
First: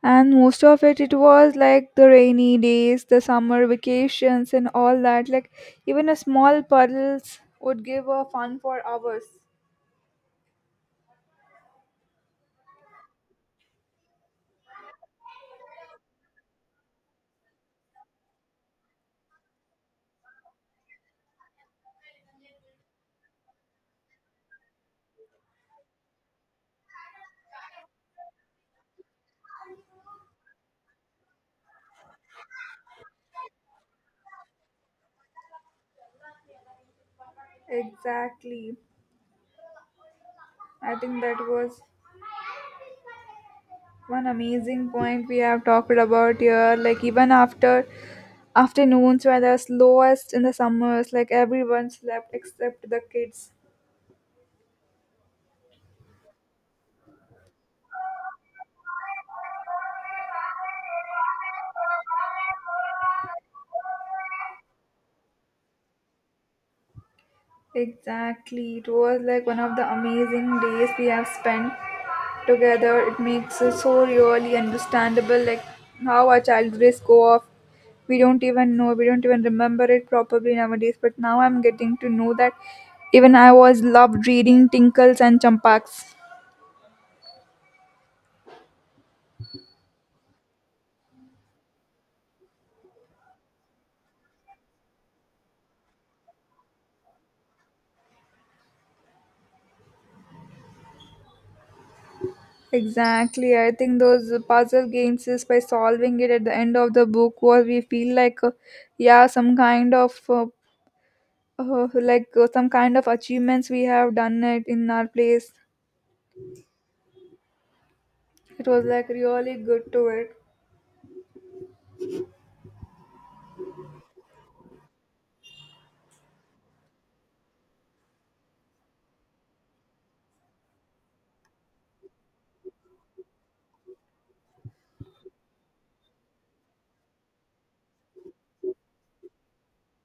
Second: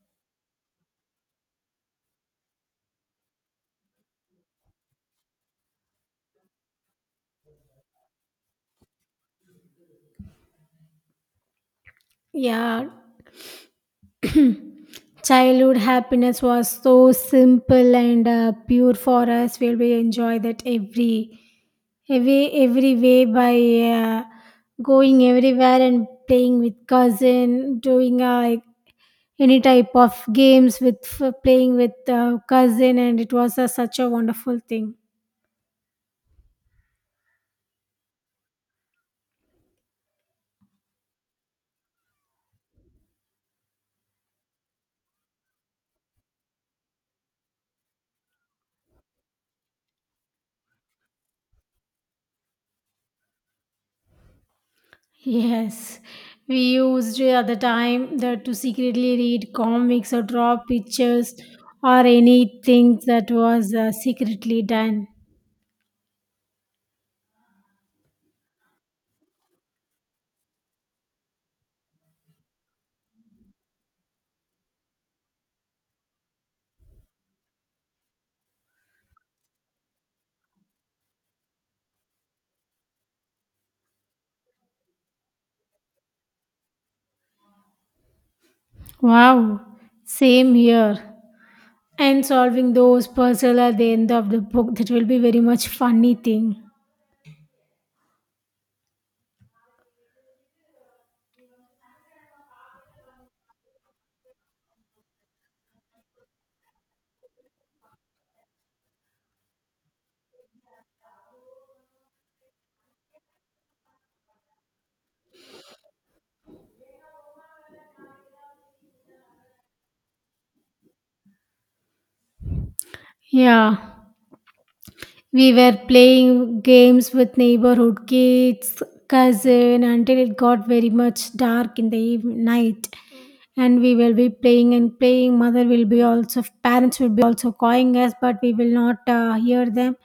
S1: And most of it, it was like the rainy days, the summer vacations, and all that. Like even a small puddles would give a fun for hours.
S2: Yeah, childhood happiness was so simple and uh, pure for us. We'll be enjoy that every, every, every way by uh, going everywhere and playing with cousin, doing uh, any type of games with f- playing with uh, cousin, and it was a, such a wonderful thing.
S1: Exactly. I think that was one amazing point we have talked about here. Like even after afternoons were the slowest in the summers, like everyone slept except the kids.
S2: Yes, we used at the time that to secretly read comics or draw pictures or anything that was uh, secretly done.
S1: Exactly. It was like one of the amazing days we have spent together. It makes it so really understandable, like how our childhood days go off. We don't even know, we don't even remember it properly nowadays. But now I'm getting to know that even I was loved reading Tinkles and Champaks.
S2: Wow, same here, and solving those puzzle at the end of the book, that will be very much funny thing.
S1: Exactly. I think those puzzle games is by solving it at the end of the book where we feel like, uh, yeah, some kind of, uh, uh, like uh, some kind of achievements we have done it in our place. It was like really good to it.
S2: Yeah, we were playing games with neighborhood kids, cousin, until it got very much dark in the even night. And we will be playing and playing. Mother will be also, parents will be also calling us, but we will not uh, hear them.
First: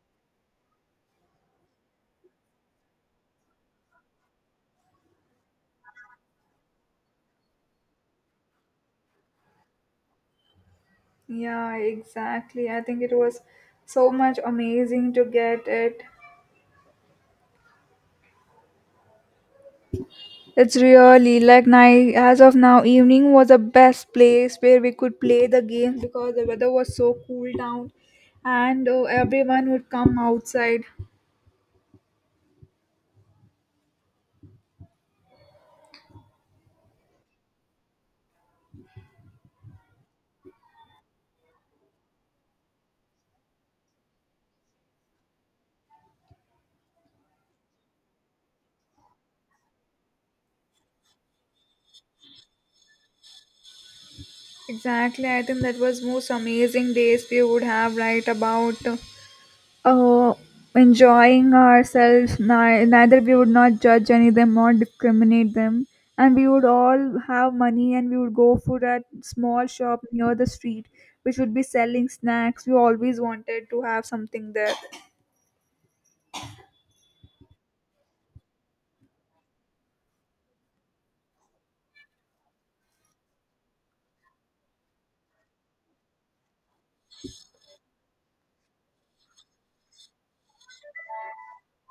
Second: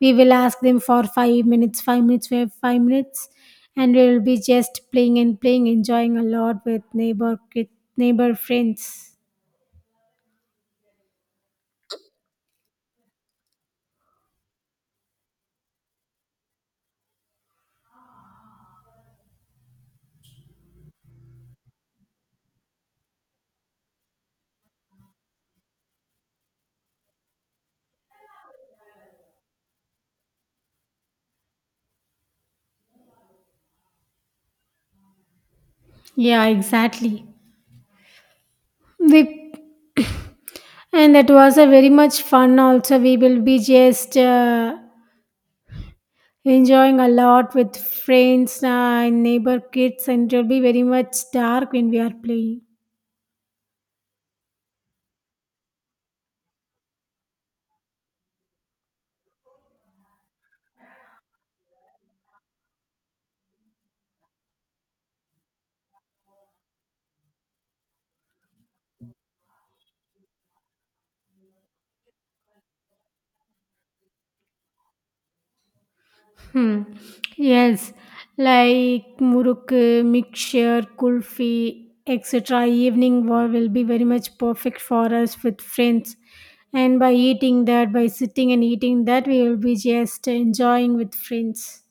S2: We will ask them for five minutes, five minutes, we have five minutes, and we will be just playing and playing, enjoying a lot with neighbor kid, neighbor friends.
S1: Yeah, exactly. I think it was so much amazing to get it. It's really like night as of now evening was the best place where we could play the games because the weather was so cool down and uh, everyone would come outside.
S2: Yeah, exactly. We, and that was a very much fun. Also, we will be just uh, enjoying a lot with friends uh, and neighbor kids, and it will be very much dark when we are playing.
S1: Exactly, I think that was most amazing days we would have right about. uh, uh, Enjoying ourselves ni- neither we would not judge any of them or discriminate them, and we would all have money and we would go for that small shop near the street which would be selling snacks. We always wanted to have something there.
S2: Hmm. Yes, like muruk, mixture, kulfi, et cetera. Evening war will be very much perfect for us with friends. And by eating that, by sitting and eating that, we will be just enjoying with friends.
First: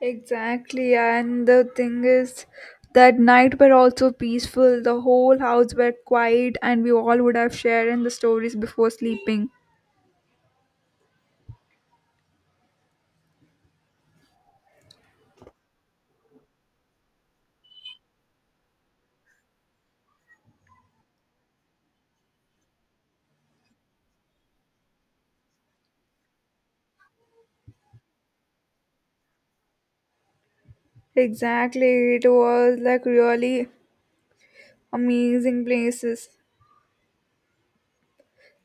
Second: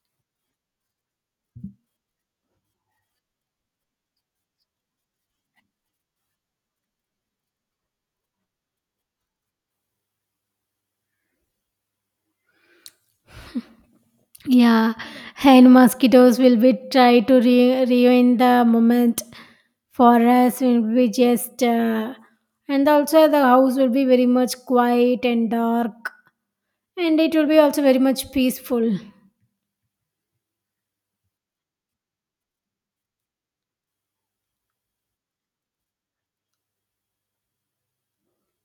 S1: Exactly, and the thing is that night were also peaceful, the whole house were quiet and we all would have shared in the stories before sleeping.
S2: Yeah, and mosquitoes will be try to re- ruin the moment for us. Will be just uh, and also the house will be very much quiet and dark, and it will be also very much peaceful.
S1: Exactly it was like really amazing places.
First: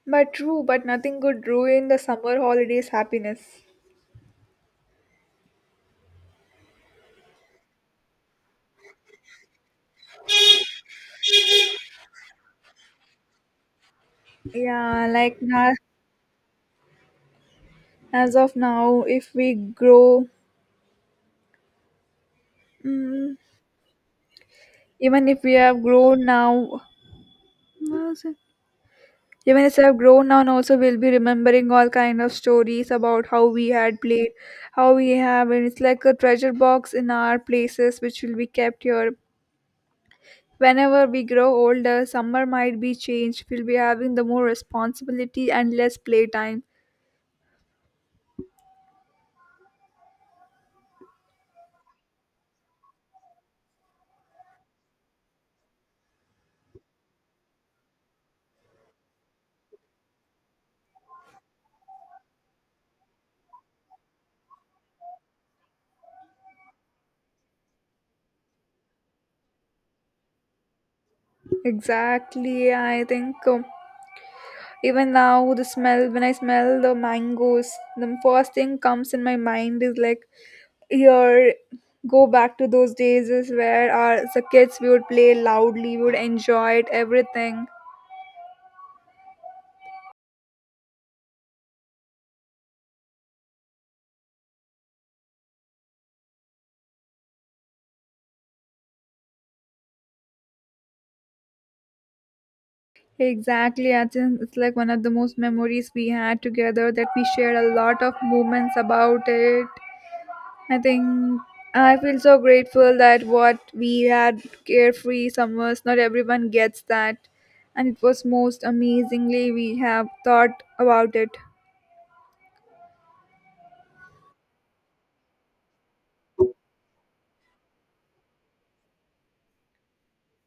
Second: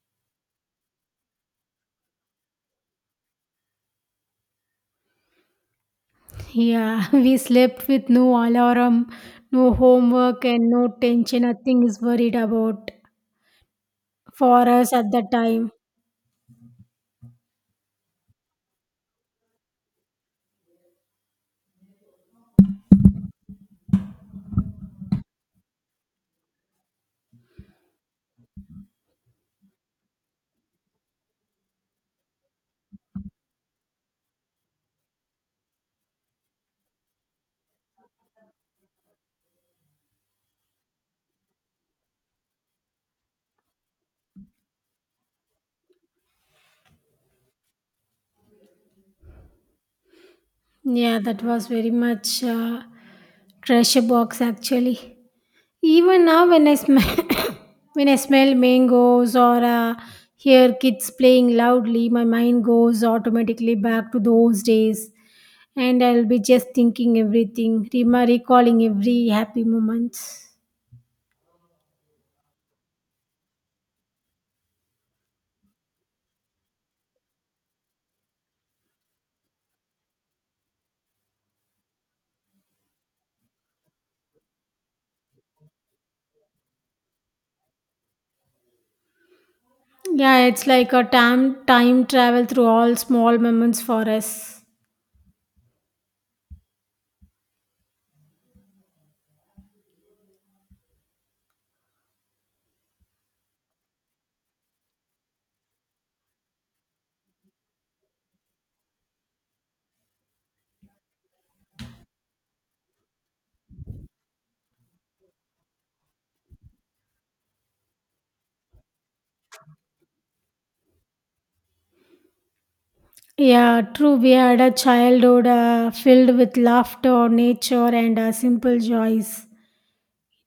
S1: But true, but nothing could ruin the summer holidays happiness.
S2: Yeah, we slept with no alarm, no homework, and no tension. Nothing is worried about for us
S1: Yeah,
S2: at that
S1: like
S2: time.
S1: na- as of now, if we grow, mm, even if we have grown now, even if we have grown now, and also we'll be remembering all kind of stories about how we had played, how we have, and it's like a treasure box in our places which will be kept here. Whenever we grow older, summer might be changed. We'll be having the more responsibility and less playtime.
S2: Yeah, that was very much uh, treasure box actually. Even now, when I smell when I smell mangoes or uh, hear kids playing loudly, my mind goes automatically back to those days, and I'll be just thinking everything, rema- recalling every happy moment.
S1: Exactly, I think um, even now the smell when I smell the mangoes, the first thing comes in my mind is like here go back to those days is where our as a kids we would play loudly, we would enjoy it, everything.
S2: Yeah, it's like a time time travel through all small moments for us.
S1: Exactly, I think it's like one of the most memories we had together that we shared a lot of moments about it. I think I feel so grateful that what we had carefree summers, not everyone gets that. And it was most amazingly we have thought about it.
S2: Yeah, true. We had a childhood uh, filled with laughter, nature, and uh, simple joys.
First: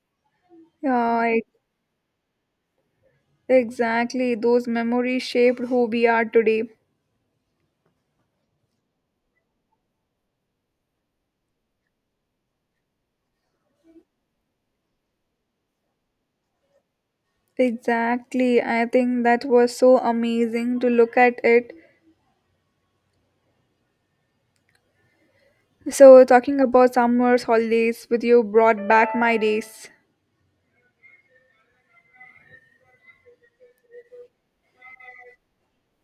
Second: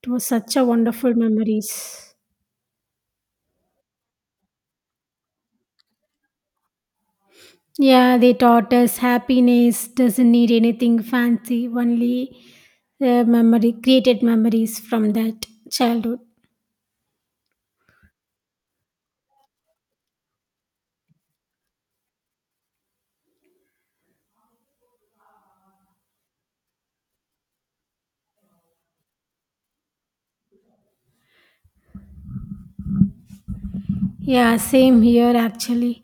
S2: It was such a wonderful
S1: Yeah, e-
S2: memories.
S1: exactly. Those memories shaped who we are today.
S2: Yeah, they taught us happiness doesn't need anything fancy, only uh, memory, created memories from that childhood.
S1: Exactly. I think that was so amazing to look at it. So, talking about summers, holidays with you brought back my days.
S2: Yeah, same here actually.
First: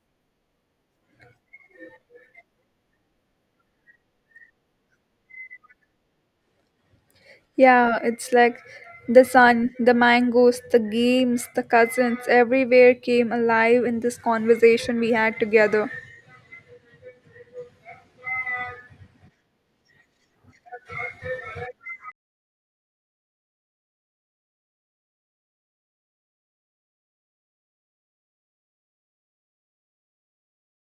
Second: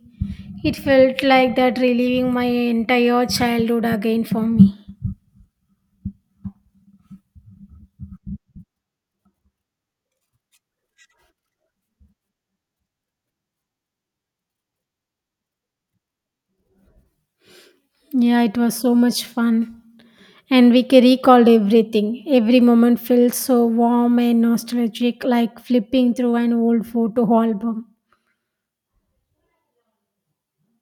S2: It felt like that reliving my entire childhood again for me.
S1: Yeah, it's like the sun, the mangoes, the games, the cousins, everywhere came alive in this conversation we had together.
S2: Yeah, it was so much fun. And we ca- recalled everything. Every moment felt so warm and nostalgic, like flipping through an old photo album.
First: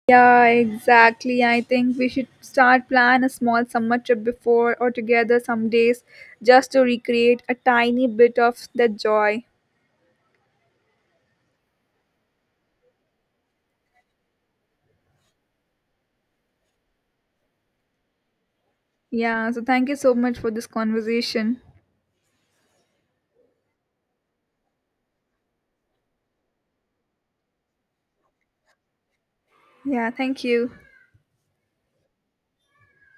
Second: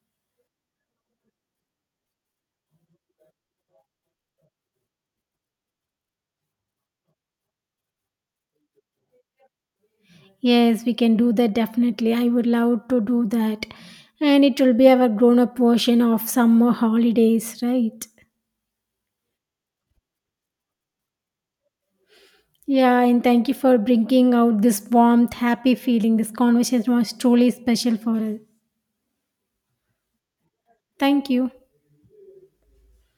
S1: Yeah, exactly. I think we should start plan a small summer trip before or together some days just to recreate a tiny bit of that joy.
S2: Yes, we can do that definitely. I would love to do that. And it will be our grown up version of summer holidays, right?
S1: Yeah, so thank you so much for this conversation.
S2: Yeah, and thank you for bringing out this warmth, happy feeling. This conversation was truly special for us.
S1: Yeah, thank you.
S2: Thank you.